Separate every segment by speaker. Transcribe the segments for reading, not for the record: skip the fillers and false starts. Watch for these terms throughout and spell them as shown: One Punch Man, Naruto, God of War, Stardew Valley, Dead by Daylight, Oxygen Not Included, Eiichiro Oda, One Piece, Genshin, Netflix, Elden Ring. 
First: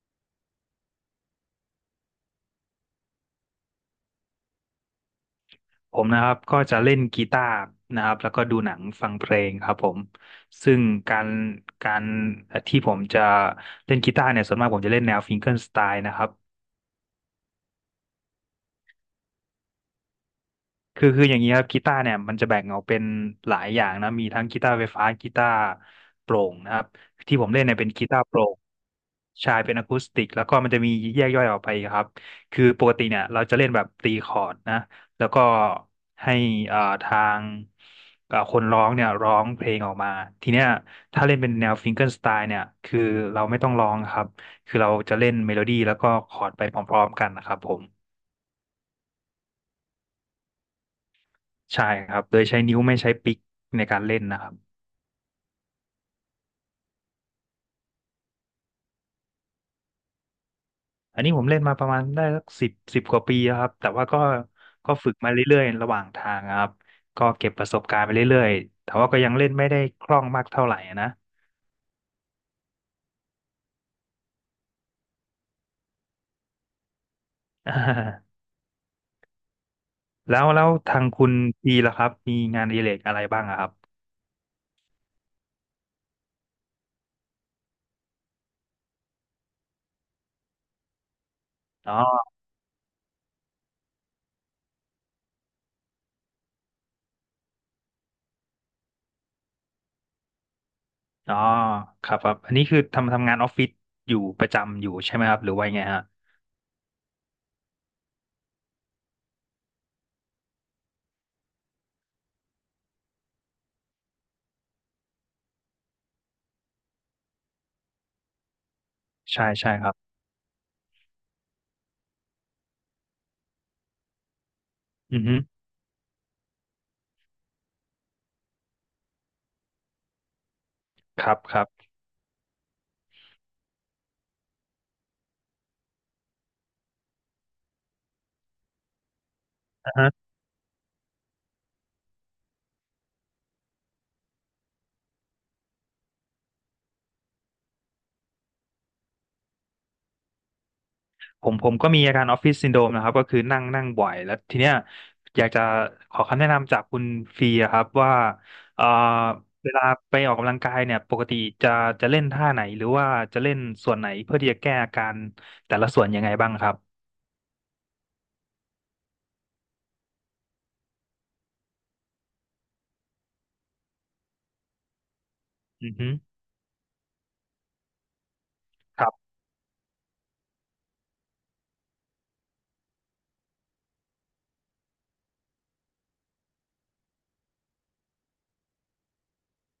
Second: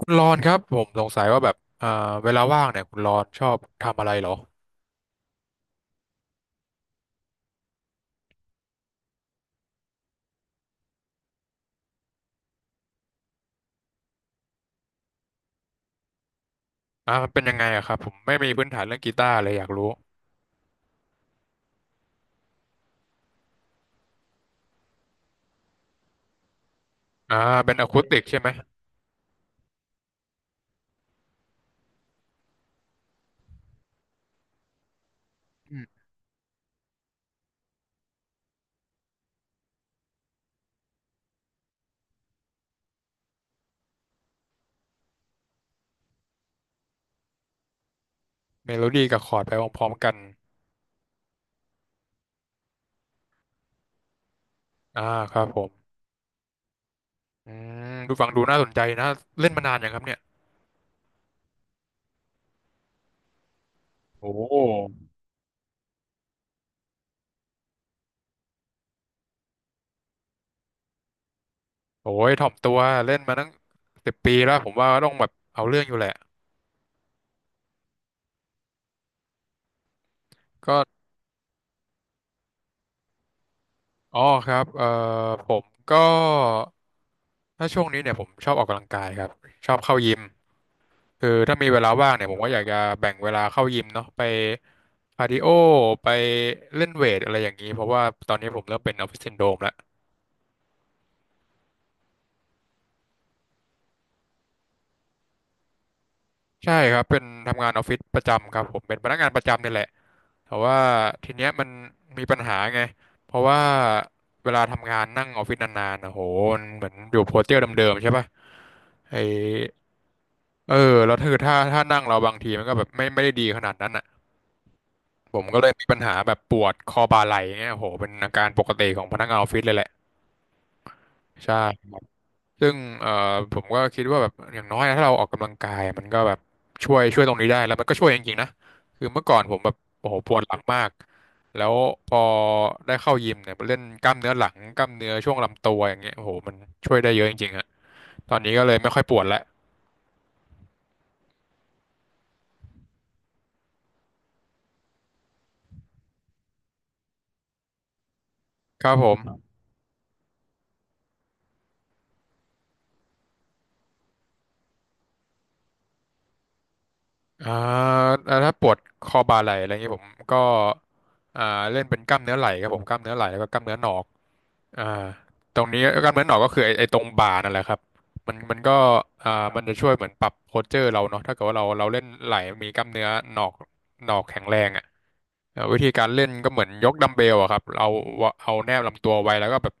Speaker 1: คุณรอนครับผมสงสัยว่าแบบเวลาว่างเนี่ยคุณรอนชอบทำอะไรเหรอ
Speaker 2: ผมนะครับก็จะเล่นกีตาร์นะครับแล้วก็ดูหนังฟังเพลงครับผมซึ่งการการที่ผมจะเล่นกีตาร์เนี่ยส่วนมากผมจะเล่นแนวฟิงเกอร์สไตล์นะครับ
Speaker 1: มันเป็นยังไงอะครับผมไม่มีพื้นฐานเรื่องกีตาร์เลยอยากรู้
Speaker 2: คืออย่างนี้ครับกีตาร์เนี่ยมันจะแบ่งออกเป็นหลายอย่างนะมีทั้งกีตาร์ไฟฟ้ากีตาร์โปร่งนะครับที่
Speaker 1: อ่า
Speaker 2: ผมเล่น
Speaker 1: เป็
Speaker 2: เนี่
Speaker 1: น
Speaker 2: ย
Speaker 1: อะ
Speaker 2: เป็น
Speaker 1: คูส
Speaker 2: กี
Speaker 1: ติ
Speaker 2: ตา
Speaker 1: ก
Speaker 2: ร์โป
Speaker 1: ใช่
Speaker 2: ร่
Speaker 1: ไหม
Speaker 2: งใช่เป็นอะคูสติกแล้วก็มันจะมีแยกย่อยออกไปครับคือปกติเนี่ยเราจะเล่นแบบตีคอร์ดนะแล้วก็
Speaker 1: อืม
Speaker 2: ให้ทางคนร้องเนี่ยร้องเพลงออกมาทีเนี้ยถ้าเล่นเป็นแนวฟิงเกิลสไตล์เนี่ยคือเราไม่ต้องร้องครับคือเราจะเล่นเมโลดี้แล้วก็คอร์ดไปพร้อมๆกันนะครับผม
Speaker 1: เมโลดี้กับคอร์ดไปพร้อมๆกัน
Speaker 2: ใช่ครับ โดยใช้นิ้วไม่ใช้ปิกในการเล่นนะครับ
Speaker 1: อ่าครับผมอืมดูฟังดูน่าสนใจนะเล่นมานานยังครับเนี่ย
Speaker 2: อันนี้ผมเล่นมาประมาณได้สักสิบกว่าปีแล้วครับ แต่ว่าก็
Speaker 1: โอ้
Speaker 2: ก็ฝึกมาเรื่อยๆระหว่างทางครับก็เก็บประสบการณ์ไปเรื่อยๆแต่ว่าก็ยังเล่นไม่ได้คล่องมากเท่าไหร่นะ
Speaker 1: โหทยถ่อมตัวเล่นมาตั้ง10 ปีแล้วผมว่าต้องแบบเอาเรื่องอยู่แหละ
Speaker 2: อ่าแล้ว
Speaker 1: ก็
Speaker 2: ทางคุณปีล่ะครับ มีงานอดิเรกอะไรบ้างอะครับ
Speaker 1: อ๋อครับผมก็ถ้าช่วงนี้เนี่ยผมชอบออกกำลังกายครับชอบเข้ายิม คือถ้ามีเวลา
Speaker 2: อ๋อ
Speaker 1: ว่างเนี่ยผมก็อยากจะแบ่งเวลาเข้ายิมเนาะไปคาร์ดิโอไปเล่นเวทอะไรอย่างนี้เพราะว่าตอนนี้ผมเริ่มเป็นออฟฟิศซินโดรมแล้ว
Speaker 2: อ๋อครับครับ อันนี้คือทำงานออฟฟิศอยู่ประจำอยู่ใช่ไหมครับหรือว่ายังไงฮะ
Speaker 1: ใช่ครับเป็นทำงานออฟฟิศประจำครับผมเป็นพนักงานประจำนี่แหละแต่ว่าทีเนี้ยมันมีปัญหาไงเพราะว่าเวลาทำงานนั่งออฟฟิศนานๆนะโหมันเหมือนอยู่โพสเจอร์เดิมๆใช่ป่ะไอ
Speaker 2: ใช่ใช่ครับ
Speaker 1: เออแล้วคือถ้านั่งเราบางทีมันก็แบบไม่ได้ดีขนาดนั้นอ่ะ
Speaker 2: อือฮึ
Speaker 1: ผมก็เลยมีปัญหาแบบปวดคอบ่าไหล่เนี่ยโหเป็นอาการปกติของพนักงานออฟฟิศเลยแหละ
Speaker 2: ครับ
Speaker 1: ใช่
Speaker 2: ครับ
Speaker 1: ครับซึ่งผมก็คิดว่าแบบอย่างน้อยนะถ้าเราออกกำลังกายมันก็แบบช่วยตรงนี้ได้แล้วมันก็ช่วยจริงๆนะคือเมื่อก่อนผมแบบโอ้โหปวดหลังมากแล้วพอได้เข้ายิมเนี่ยไปเล่นกล้ามเนื้อหลังกล้ามเนื้อช่วงลำตัวอย่างเงี้ยโอ้โหมันช่วยได้เยอะจริงๆฮะตอนนี้ก็เลยไม่ค่อยปวดแล้ว
Speaker 2: ผมก็มีอาการออฟฟิศซินโดรมนะครับก็คือนั่งนั่งบ่อยแล้วทีเนี้ยอยากจะขอคำแนะนำจากคุณฟรีอะครับว่าเอ่
Speaker 1: ค
Speaker 2: อ
Speaker 1: รับผม
Speaker 2: เวลาไปออกกำลังกายเนี่ยปกติจะจะเล่นท่าไหนหรือว่าจะเล่นส่วนไหนเพื่อที่จะแก้อาการแต่ละส่วนยังไงบ้างครับ
Speaker 1: อ่าแล้วถ้าปวดคอบ่าไหล่อะไรเงงี้ยผมก็อ่าเล่นเป็นกล้ามเนื้อไหล่ครับผมกล้ามเนื้อไหล่แล้วก็กล้ามเนื้อหนอกอ่าตรงนี้
Speaker 2: อือ
Speaker 1: ก
Speaker 2: ฮึ
Speaker 1: ล้ามเนื้อหนอกก็คือไอ้ตรงบ่านั่นแหละครับมันก็
Speaker 2: ครั
Speaker 1: อ่า
Speaker 2: บ
Speaker 1: มันจะช่วยเหมือนปรับโพสเจอร์เราเนาะถ้าเกิดว่าเราเล่นไหล่มีกล้ามเนื้อหนอกหนอกแข็งแรงอ่ะอ่าวิธีการเล่นก็เหมือนยกดัมเบลอะครับเราเอาแนบลำตัวไว้แล้วก็แบบ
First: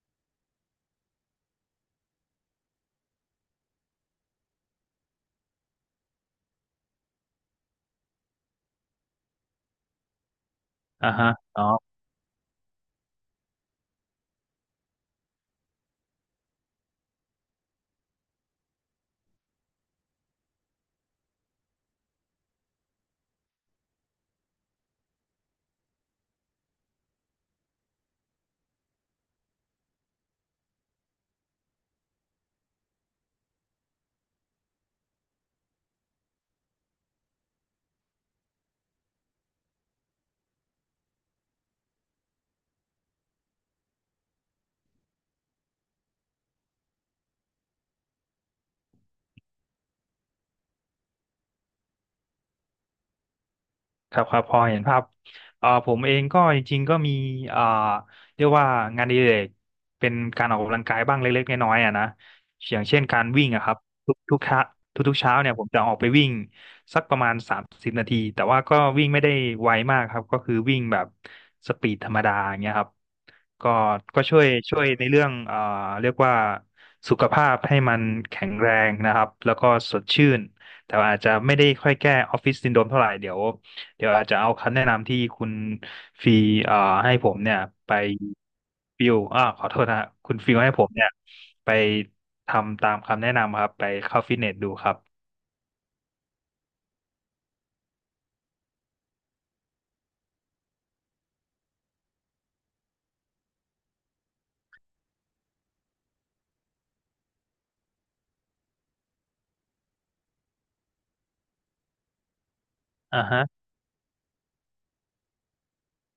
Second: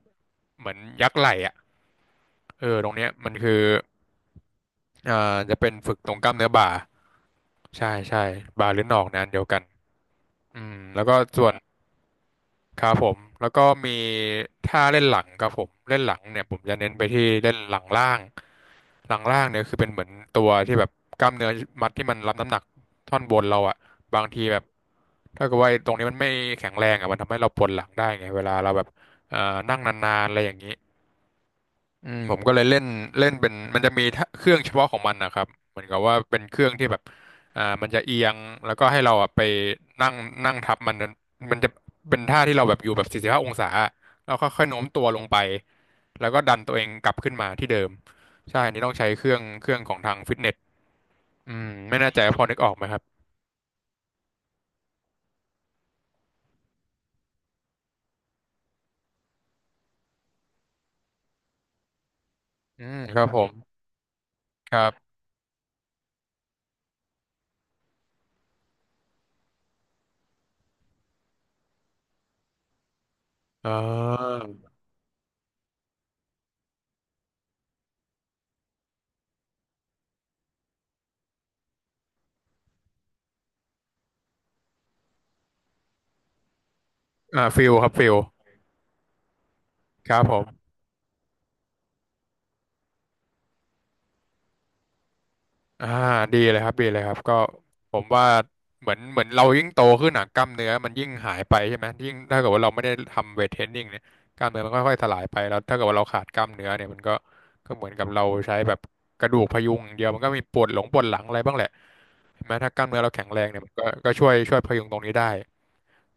Speaker 1: เหมือนยักไหล่อ่ะเออตรงเนี้ยมันคืออ่าจะเป็นฝึกตรงกล้ามเนื้อบ่าใช่บ่าหรือหนอกนะอันเดียวกัน อืมแล้ว
Speaker 2: อ่า
Speaker 1: ก็
Speaker 2: ฮะ
Speaker 1: ส่วน
Speaker 2: อ๋อ
Speaker 1: ครับผมแล้วก็มีท่าเล่นหลังครับผมเล่นหลังเนี่ยผมจะเน้นไปที่เล่นหลังล่างหลังล่างเนี่ยคือเป็นเหมือนตัวที่แบบกล้ามเนื้อมัดที่มันรับน้ำหนักท่อนบนเราอะบางทีแบบถ้าเกิดว่าไอ้ตรงนี้มันไม่แข็งแรงอะมันทำให้เราปวดหลังได้ไงเวลาเราแบบเอ่อนั่งนานๆอะไรอย่างนี้ อืมผมก็เลยเล่นเล่นเป็นมันจะมีถ้าเครื่องเฉพาะของมันนะครับเหมือนกับว่าเป็นเครื่องที่แบบมันจะเอียงแล้วก็ให้เราอ่ะไปนั่งนั่งทับมันนั้นมันจะเป็นท่าที่เราแบบอยู่แบบ45 องศาแล้วค่อยๆโน้มตัวลงไปแล้วก็ดันตัวเองกลับขึ้นมาที่เดิมใช่อันนี้ต้องใช้เครื่องของทางฟิตเนสอืมไม่แน่ใจว่าพอนึกออกไหมครับ
Speaker 2: ครับครับพอเห็นภาพผมเองก็จริงๆก็มีเอ่อเรียกว่างานอดิเรกเป็นการออกกำลังกายบ้างเล็กๆน้อยๆอ่ะนะอย่า
Speaker 1: อื
Speaker 2: งเช่
Speaker 1: ม
Speaker 2: น
Speaker 1: ค
Speaker 2: กา
Speaker 1: รั
Speaker 2: ร
Speaker 1: บผ
Speaker 2: วิ่ง
Speaker 1: ม
Speaker 2: อะครับทุกเช้า
Speaker 1: ครับ
Speaker 2: ทุกๆเช้าเนี่ยผมจะออกไปวิ่งสักประมาณ30 นาทีแต่ว่าก็วิ่งไม่ได้ไวมากครับก็คือวิ่งแบบสปีดธรรมดาอย่างเงี้ยครับ
Speaker 1: อ่
Speaker 2: ก็ก็ช่วย
Speaker 1: า
Speaker 2: ช่วยในเรื่องเรียกว่าสุขภาพให้มันแข็งแรงนะครับแล้วก็สดชื่นแต่ว่าอาจจะไม่ได้ค่อยแก้ออฟฟิศซินโดรมเท่าไหร่เดี๋ยวอาจจะเอาคำแนะนำที่คุณฟีเอ่อให้ผม
Speaker 1: อ่า
Speaker 2: เนี่ย
Speaker 1: ฟิลครั
Speaker 2: ไป
Speaker 1: บฟิล
Speaker 2: ฟิวอ่าขอโทษนะฮะ
Speaker 1: ครับผ
Speaker 2: คุณฟิว
Speaker 1: ม
Speaker 2: ให้ผมเนี่ยไปทำตามคำแนะนำครับไปเข้าฟิตเนสดูครับ
Speaker 1: อ่าดีเลยครับดีเลยครับก็ผมว่าเหมือนเรายิ่งโตขึ้นหนักกล้ามเนื้อมันยิ่งหายไปใช่ไหมยิ่งถ้าเกิดว่าเราไม่ได้ทำเวทเทรนนิ่งเนี่ยกล้ามเนื้อมันค่อยๆสลายไปแล้วถ้าเกิดว่าเราขาดกล้ามเนื้อเนี่ยมันก็ก็เหมือนกับเราใช้แบบกระดูกพยุงอย่างเดียวมันก็มีปวดหลงปวดหลังอะไรบ้างแหละใช่ไหมถ้ากล้ามเนื้อเรา
Speaker 2: อ่า
Speaker 1: แข็งแร
Speaker 2: ฮะ
Speaker 1: งเนี่ยมันก็ก็ช่วยพยุงตรงนี้ได้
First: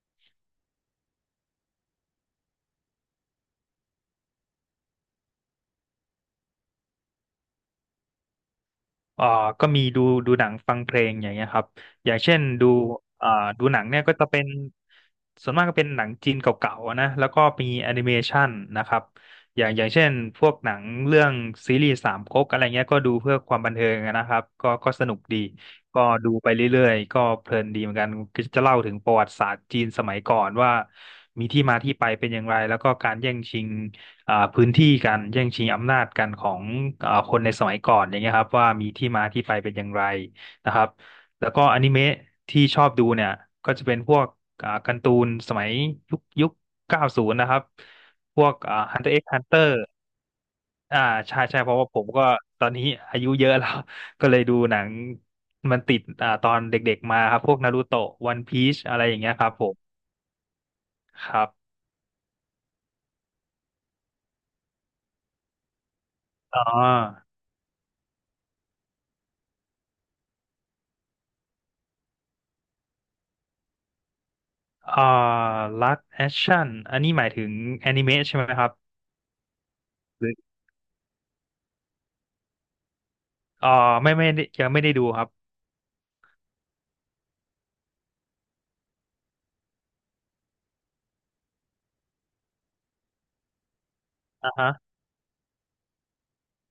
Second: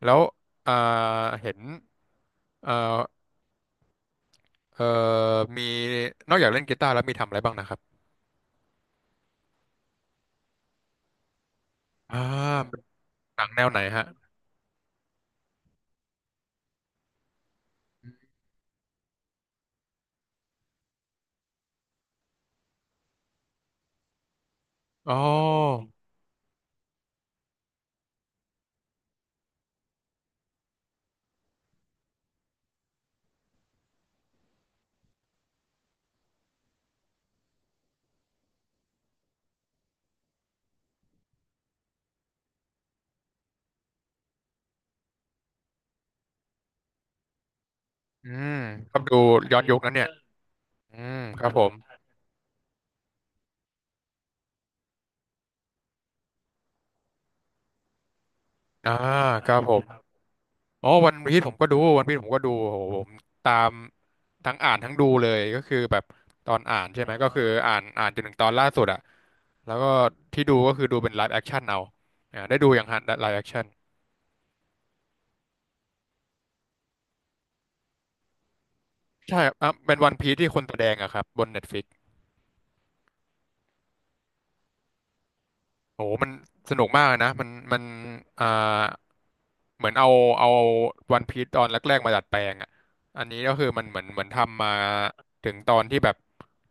Speaker 1: แล้วอ่าเห็นเอ่อเอ่อมีนอกจากเล่นกีตาร์แล้วมีทำอะไรบ้างนะครับ
Speaker 2: เอ่อก็มีดูหนังฟังเพลงอย่างเงี้ยครับอย่า
Speaker 1: อ่า
Speaker 2: งเช่นดู
Speaker 1: เป็น
Speaker 2: เอ่อ
Speaker 1: หนังแน
Speaker 2: ดู
Speaker 1: วไห
Speaker 2: ห
Speaker 1: น
Speaker 2: นังเนี่ย
Speaker 1: ฮะ
Speaker 2: ก็จะเป็นส่วนมากก็เป็นหนังจีนเก่าๆนะแล้วก็มีแอนิเมชันนะครับอย่างเช่นพวกหนังเรื่องซีรีส์สามก๊กอะไรเงี้ยก็ดูเพื่อความบันเทิงนะครับก็ส
Speaker 1: อ๋อ
Speaker 2: นุกดีก็ดูไปเรื่อยๆก็เพลินดีเหมือนกันก็จะเล่าถึงประวัติศาสตร์จีนสมัยก่อนว่ามีที่มาที่ไปเป็นอย่างไร แล้วก็การแย่งชิง พื้นที่การแย่งชิงอำนาจกันของคนในสมัยก่อนอย่างเงี้ยครับว่ามีที่มาที่ไปเป็นอย่างไรนะครับแล้วก็อนิเมะที่ชอบดูเนี่ยก็จะเป็นพวกการ์ตูนสมัยยุค90นะครับ
Speaker 1: อื
Speaker 2: พวก
Speaker 1: มก
Speaker 2: Hunter
Speaker 1: ดู
Speaker 2: x
Speaker 1: ย้อน
Speaker 2: Hunter
Speaker 1: ยุคนั้นเนี่ยอื
Speaker 2: อ่า
Speaker 1: ม
Speaker 2: ใช่
Speaker 1: ครับ
Speaker 2: ใช่
Speaker 1: ผ
Speaker 2: เพ
Speaker 1: ม
Speaker 2: ราะว่าผมก็ตอนนี้อายุเยอะแล้ว ก็เลยดูหนังมันติดตอนเด็กๆมาครับพวกนารูโตะวันพีช
Speaker 1: อ่า
Speaker 2: อะไรอย่างเงี้ยค
Speaker 1: ค
Speaker 2: รับ
Speaker 1: รับ
Speaker 2: ผ
Speaker 1: ผ
Speaker 2: ม
Speaker 1: มอ๋อวัน
Speaker 2: ค
Speaker 1: พีช
Speaker 2: รั
Speaker 1: ผ
Speaker 2: บ
Speaker 1: มก็ดูวันพีชผมก็ดูโหผมตามทั้งอ่านทั้งดูเลยก็คือแบบตอ
Speaker 2: อ๋
Speaker 1: น
Speaker 2: อ
Speaker 1: อ่านใช่ไหมก็คืออ่านจนถึงตอนล่าสุดอะแล้วก็ที่ดูก็คือดูเป็นไลฟ์แอคชั่นเอาอ่าได้ดูอย่างฮะไลฟ์แอคชั่น
Speaker 2: อ่าลักแอคชั่นอันนี้หมายถึงแอนิเมะใช่ไหมครับ
Speaker 1: ใช่ครับอ่ะเป็นวัน
Speaker 2: ห
Speaker 1: พีช
Speaker 2: รือ
Speaker 1: ที่คนแสดงอะครับบน Netflix
Speaker 2: อ่าไม่ได้ยังไม่ได้ดูครับ
Speaker 1: โอ้โหมันสนุกมากเลยนะมันอ่าเหมือนเอาวันพีซตอนแรกๆมาดัดแปลงอ่ะอันนี้ก็คือมันเหมือน
Speaker 2: อ่า
Speaker 1: ทำมา
Speaker 2: ฮะ
Speaker 1: ถึงตอนที่แบบ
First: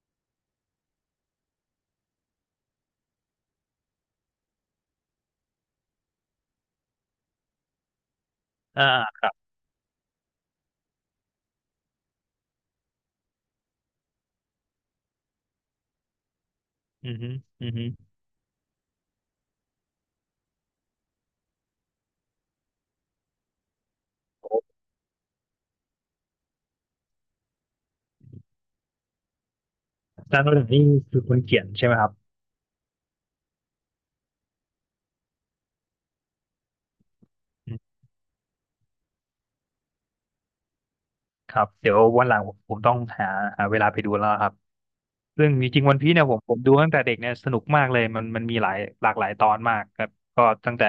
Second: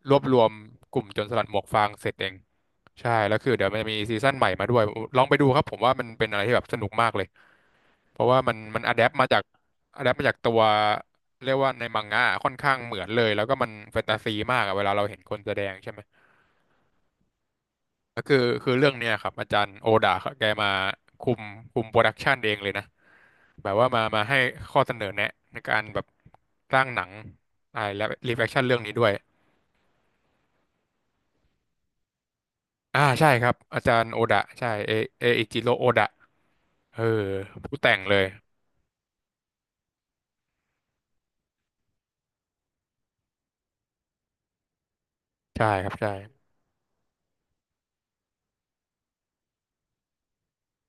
Speaker 1: รวบรวมกลุ่มโจรสลัดหมวกฟางเสร็จเองใช่แล้วคือเดี๋ยวมันจะมีซีซั่นใหม่มาด้วยลองไปดูครับผมว่ามันเป็นอะไรที่แบบสนุกมากเลยเพราะว่ามัน
Speaker 2: อ่
Speaker 1: อะแดป
Speaker 2: า
Speaker 1: มาจากอะแดปมาจากตัวเรียกว่าในมังงะค่อนข้างเหมือนเลยแล้วก็มันแฟนตาซีมากอะเวลาเราเห็นคนแสดงใช่ไหม
Speaker 2: อือฮึอือฮึ
Speaker 1: ก็คือคือเรื่องเนี้ยครับอาจารย์โอดาแกมาคุมคุมโปรดักชันเองเลยนะแบบว่ามาให้ข้อเสนอแนะในการแบบสร้างหนังอ่าและรีแฟคชั่นเรื่องนี้ด้วย
Speaker 2: อาจารย์โนดนี่คือคนเขียนใช่ไหมครับ
Speaker 1: อ่าใช่ครับอาจารย์โอดะใช่เอเออิจิโรโอดะเออ
Speaker 2: อื
Speaker 1: ผู้
Speaker 2: ม
Speaker 1: แต่งเลย
Speaker 2: ครับเดี๋ยววันหลังผมต้องหาเวลาไปดูแล้วครับ ซึ่งจ
Speaker 1: ใช่
Speaker 2: ริง
Speaker 1: ค
Speaker 2: ๆ
Speaker 1: รับ
Speaker 2: วันพี
Speaker 1: ใช่
Speaker 2: ซเนี่ยผมดูตั้งแต่เด็กเนี่ยสนุกมากเลยมันมีหลากหลายตอนมากครับก็ตั้งแต่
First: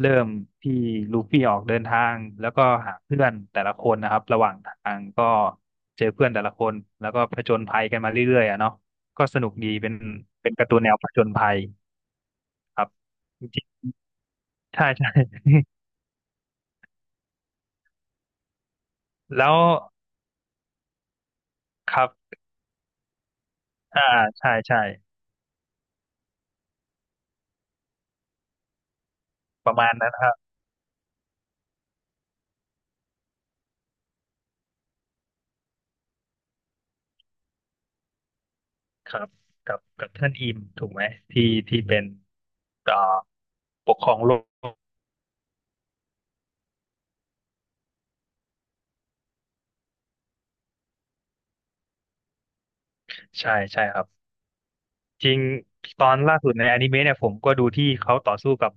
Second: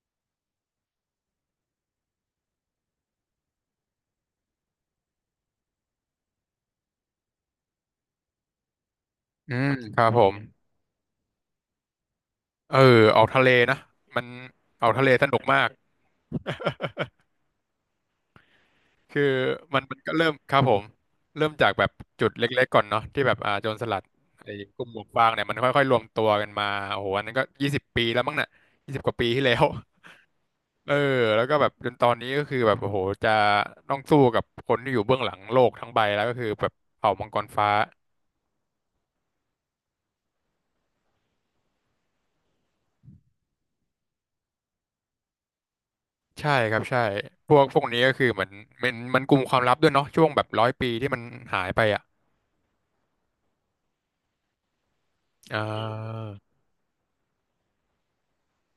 Speaker 2: เริ่มที่ลูฟี่ออกเดินทางแล้วก็หาเพื่อนแต่ละคนนะครับระหว่างทางก็เจอเพื่อนแต่ละคนแล้วก็ผจญภัยกันมาเรื่อยๆอะเนาะก็สนุก
Speaker 1: อื
Speaker 2: ดี
Speaker 1: ม
Speaker 2: เป็น
Speaker 1: ครับผม
Speaker 2: เป็นการ์ตูนแนวผจญภัย
Speaker 1: เอ
Speaker 2: ค
Speaker 1: อ
Speaker 2: รับ
Speaker 1: ออกทะ
Speaker 2: จ
Speaker 1: เล
Speaker 2: ริง
Speaker 1: นะมัน
Speaker 2: ๆ
Speaker 1: อ
Speaker 2: ใช่
Speaker 1: อกทะเล
Speaker 2: ใช่
Speaker 1: สนุกมาก คือ
Speaker 2: แล้ว
Speaker 1: มันก็เริ่มครับผมเริ่มจากแบบ
Speaker 2: ครับ
Speaker 1: จุดเล็กๆก่อนเนาะที่แบบอ่าโจรสลั
Speaker 2: อ่า
Speaker 1: ด
Speaker 2: ใช่
Speaker 1: ไอ้ก
Speaker 2: ใช่
Speaker 1: ลุ่มหมวกฟางเนี่ยมันค่อยๆรวมตัวกันมาโอ้โหอันนั้นก็20 ปีแล้วมั้งน่ะ20 กว่าปีที่แล้ว
Speaker 2: ประมาณนั้นครับ
Speaker 1: เออแล้วก็แบบจนตอนนี้ก็คือแบบโอ้โหจะต้องสู้กับคนที่อยู่เบื้องหลังโลกทั้งใบแล้วก็คือแบบเผ่ามังกรฟ้า
Speaker 2: ครับกับท่านอิมถูกไหมที่ที่เป็นเอ่อปกครองโลก
Speaker 1: ใช่ครับใช่พวกนี้ก็คือเหมือนมันกลุ่มความลับด้วยเนาะช่วงแบบ100 ปีที่มันหายไปอ่ะ
Speaker 2: ใช่ใช่ครับจริง
Speaker 1: อ่
Speaker 2: ตอน
Speaker 1: า
Speaker 2: ล่าสุดในอนิเมะเนี่ยผมก็ดูที่เขาต่อสู้กับ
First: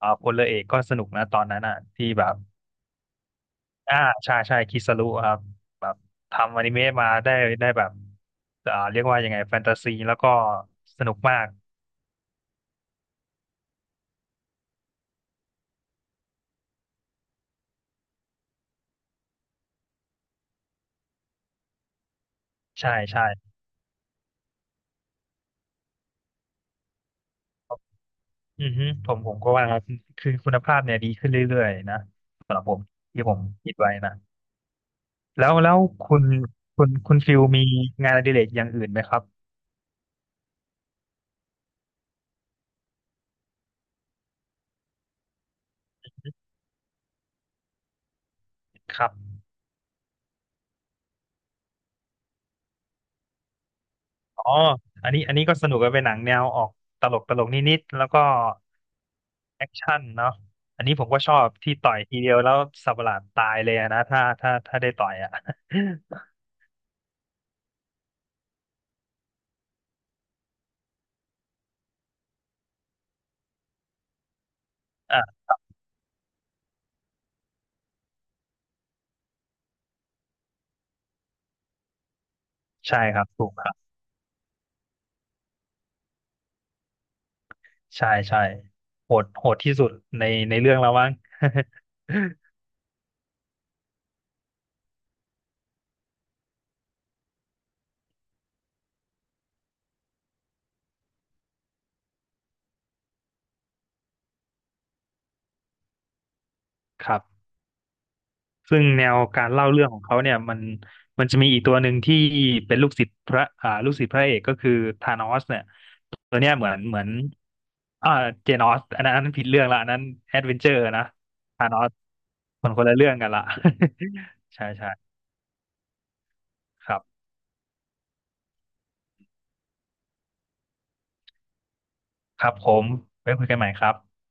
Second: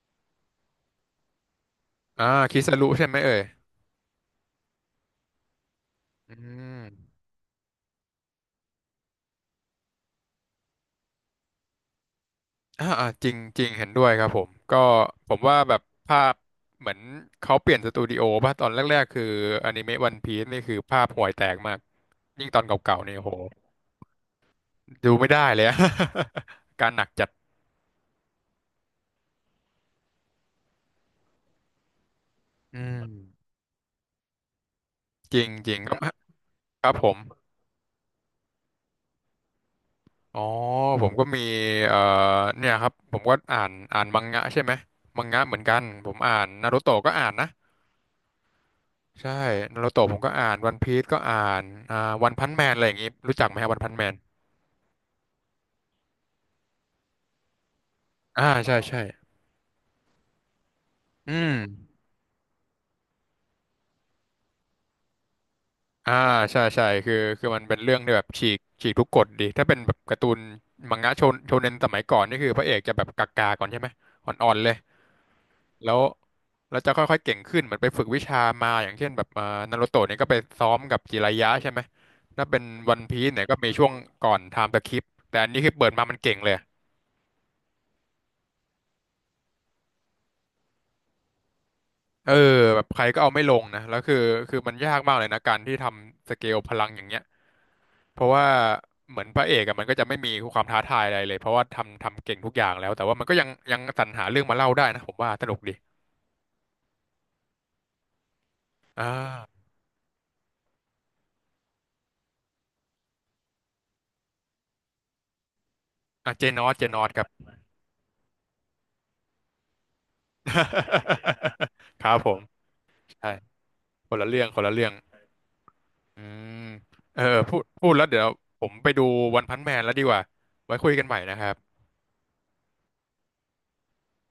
Speaker 2: พลเรือเอกก็สนุกนะตอนนั้นอ่ะที่แบ
Speaker 1: อ่า
Speaker 2: บ
Speaker 1: คิสรุใช่ไหมเอ่ย
Speaker 2: อ่าใช่ใช่คิสรุครับแบบ
Speaker 1: อื
Speaker 2: ทำอนิเมะมา
Speaker 1: ม
Speaker 2: ได้แบบเรียกว่ายังไงแฟนตาซีแล้วก็สนุกมาก
Speaker 1: อ่าอ่าจริงจริงเห็นด้วยครับผมก็ผมว่าแบบภาพเหมือนเขาเปลี่ยนสตูดิโอป่ะตอนแรกๆคืออนิเมะวันพีซนี่คือภาพห่วยแตกมากยิ่งตอน
Speaker 2: ใช่
Speaker 1: เก่าๆเนี่ย
Speaker 2: ใช่
Speaker 1: โหดูไม่ได้เลยอะ การหนักจัด
Speaker 2: อือฮึผมก็ว่าคือคุณภาพเนี่ยดีขึ้นเรื่อยๆนะสำหรับผ
Speaker 1: อื
Speaker 2: มที่ผม
Speaker 1: ม
Speaker 2: คิดไว้นะ
Speaker 1: จริ
Speaker 2: แล้
Speaker 1: ง
Speaker 2: ว
Speaker 1: จ
Speaker 2: แล้
Speaker 1: ริ
Speaker 2: ว
Speaker 1: งครับ
Speaker 2: คุณคุ
Speaker 1: ค
Speaker 2: ณ
Speaker 1: รับผ
Speaker 2: คุ
Speaker 1: ม
Speaker 2: ณฟิลมีงานอดิเรกอย่างอื่นไหมครับ
Speaker 1: อ๋อผมก็มีเอ่อเนี่ยครับผมก็อ่านมังงะใช่ไหมมังงะเหมือนกันผมอ่านนารูโตะก็อ่านนะ
Speaker 2: ครับ
Speaker 1: ใช่นารูโตะผมก็อ่านวันพีซก็อ่านอ่าวันพันแมนอะไรอย่างงี้รู้จักไหมฮะวันพันแมน
Speaker 2: อ๋ออันนี้ก็สนุกกันเป็นหนังแนวออกตลกตลกนิดๆแล้วก็
Speaker 1: อ่าใช่ใช่
Speaker 2: แอคชั่นเนาะอันนี้ผมก็ช
Speaker 1: อื
Speaker 2: อบ
Speaker 1: ม
Speaker 2: ที่ต่อยทีเดียวแล้วสับประหลาดตายเลยอะนะถ้าได้ต่อยอ่ะ
Speaker 1: อ่า ใช่ใช่คือ คือ มันเป็นเรื่องที่แบบ ฉีก ฉีกทุกกฎดีถ้าเป็นแบบการ์ตูนมังงะโชนโชเนนสมัยก่อน นี่คือพระเอกจะแบบกากๆก่อนใช่ไหมอ่อนๆเลย
Speaker 2: อ่ะ
Speaker 1: แล้ว แล้วจะค่อยๆ เก่งขึ้นเหมือนไปฝึกวิชามา อย่างเช่นแบบนารูโตะเนี่ยก็ไปซ้อมกับจิรายะใช่ไหมถ้าเป็นวั
Speaker 2: ใช่
Speaker 1: น
Speaker 2: ค
Speaker 1: พี
Speaker 2: รับ
Speaker 1: ซเนี่
Speaker 2: ถู
Speaker 1: ย
Speaker 2: ก
Speaker 1: ก็
Speaker 2: ค
Speaker 1: มี
Speaker 2: รั
Speaker 1: ช่ว
Speaker 2: บ
Speaker 1: งก่อนไทม์สคิปแต่อันนี้คือเปิดมามันเก่งเลย
Speaker 2: ใช่ใช่โหดโหดที่สุดในในเรื่องแล้วมั้ง
Speaker 1: เออแบบใครก็เอาไม่ลงนะแล้วคือคือมันยากมากเลยนะการที่ทำสเกลพลังอย่างเงี้ยเพราะว่าเหมือนพระเอกอะมันก็จะไม่มีความท้าทายอะไรเลยเพราะว่าทำเก่งทุกอย่างแล้วแต่ว่ามันก็ยังสรรหาเรื่องมาเล่าได้นะผมว่าสนุกดี
Speaker 2: ครับ ซึ่ง
Speaker 1: อ่
Speaker 2: แนวการ
Speaker 1: า
Speaker 2: เล่าเรื่องของเขาเนี่ยมันจะมีอีกตัวหนึ่งที่เป็นลูกศิษย์พระอ่าลูกศิษย์พระเอกก็คือธานอสเนี่ย
Speaker 1: อ่ะ
Speaker 2: ตัว
Speaker 1: เจ
Speaker 2: เนี้ย
Speaker 1: น
Speaker 2: เห
Speaker 1: อ
Speaker 2: มือ
Speaker 1: ส
Speaker 2: น
Speaker 1: เจ
Speaker 2: เห
Speaker 1: น
Speaker 2: มื
Speaker 1: อ
Speaker 2: อน
Speaker 1: สครับ
Speaker 2: อ่าเจนอสอันนั้นผิดเรื่องละอันนั้นแอดเวนเจอร์นะธานอส
Speaker 1: ครับผม
Speaker 2: มันคนละเรื่องกั
Speaker 1: ใช่
Speaker 2: นละ
Speaker 1: คนละเรื่อง คน
Speaker 2: ใช่
Speaker 1: ละเรื่อ
Speaker 2: ใช่
Speaker 1: งอืม
Speaker 2: ครั
Speaker 1: เอ
Speaker 2: บ
Speaker 1: อพูดแล้วเดี๋ยวผมไปดูวันพันแมนแล้วดีกว่าไว้คุยกันใหม่นะครับ
Speaker 2: ครับผมไว้คุยกันใหม่ครับ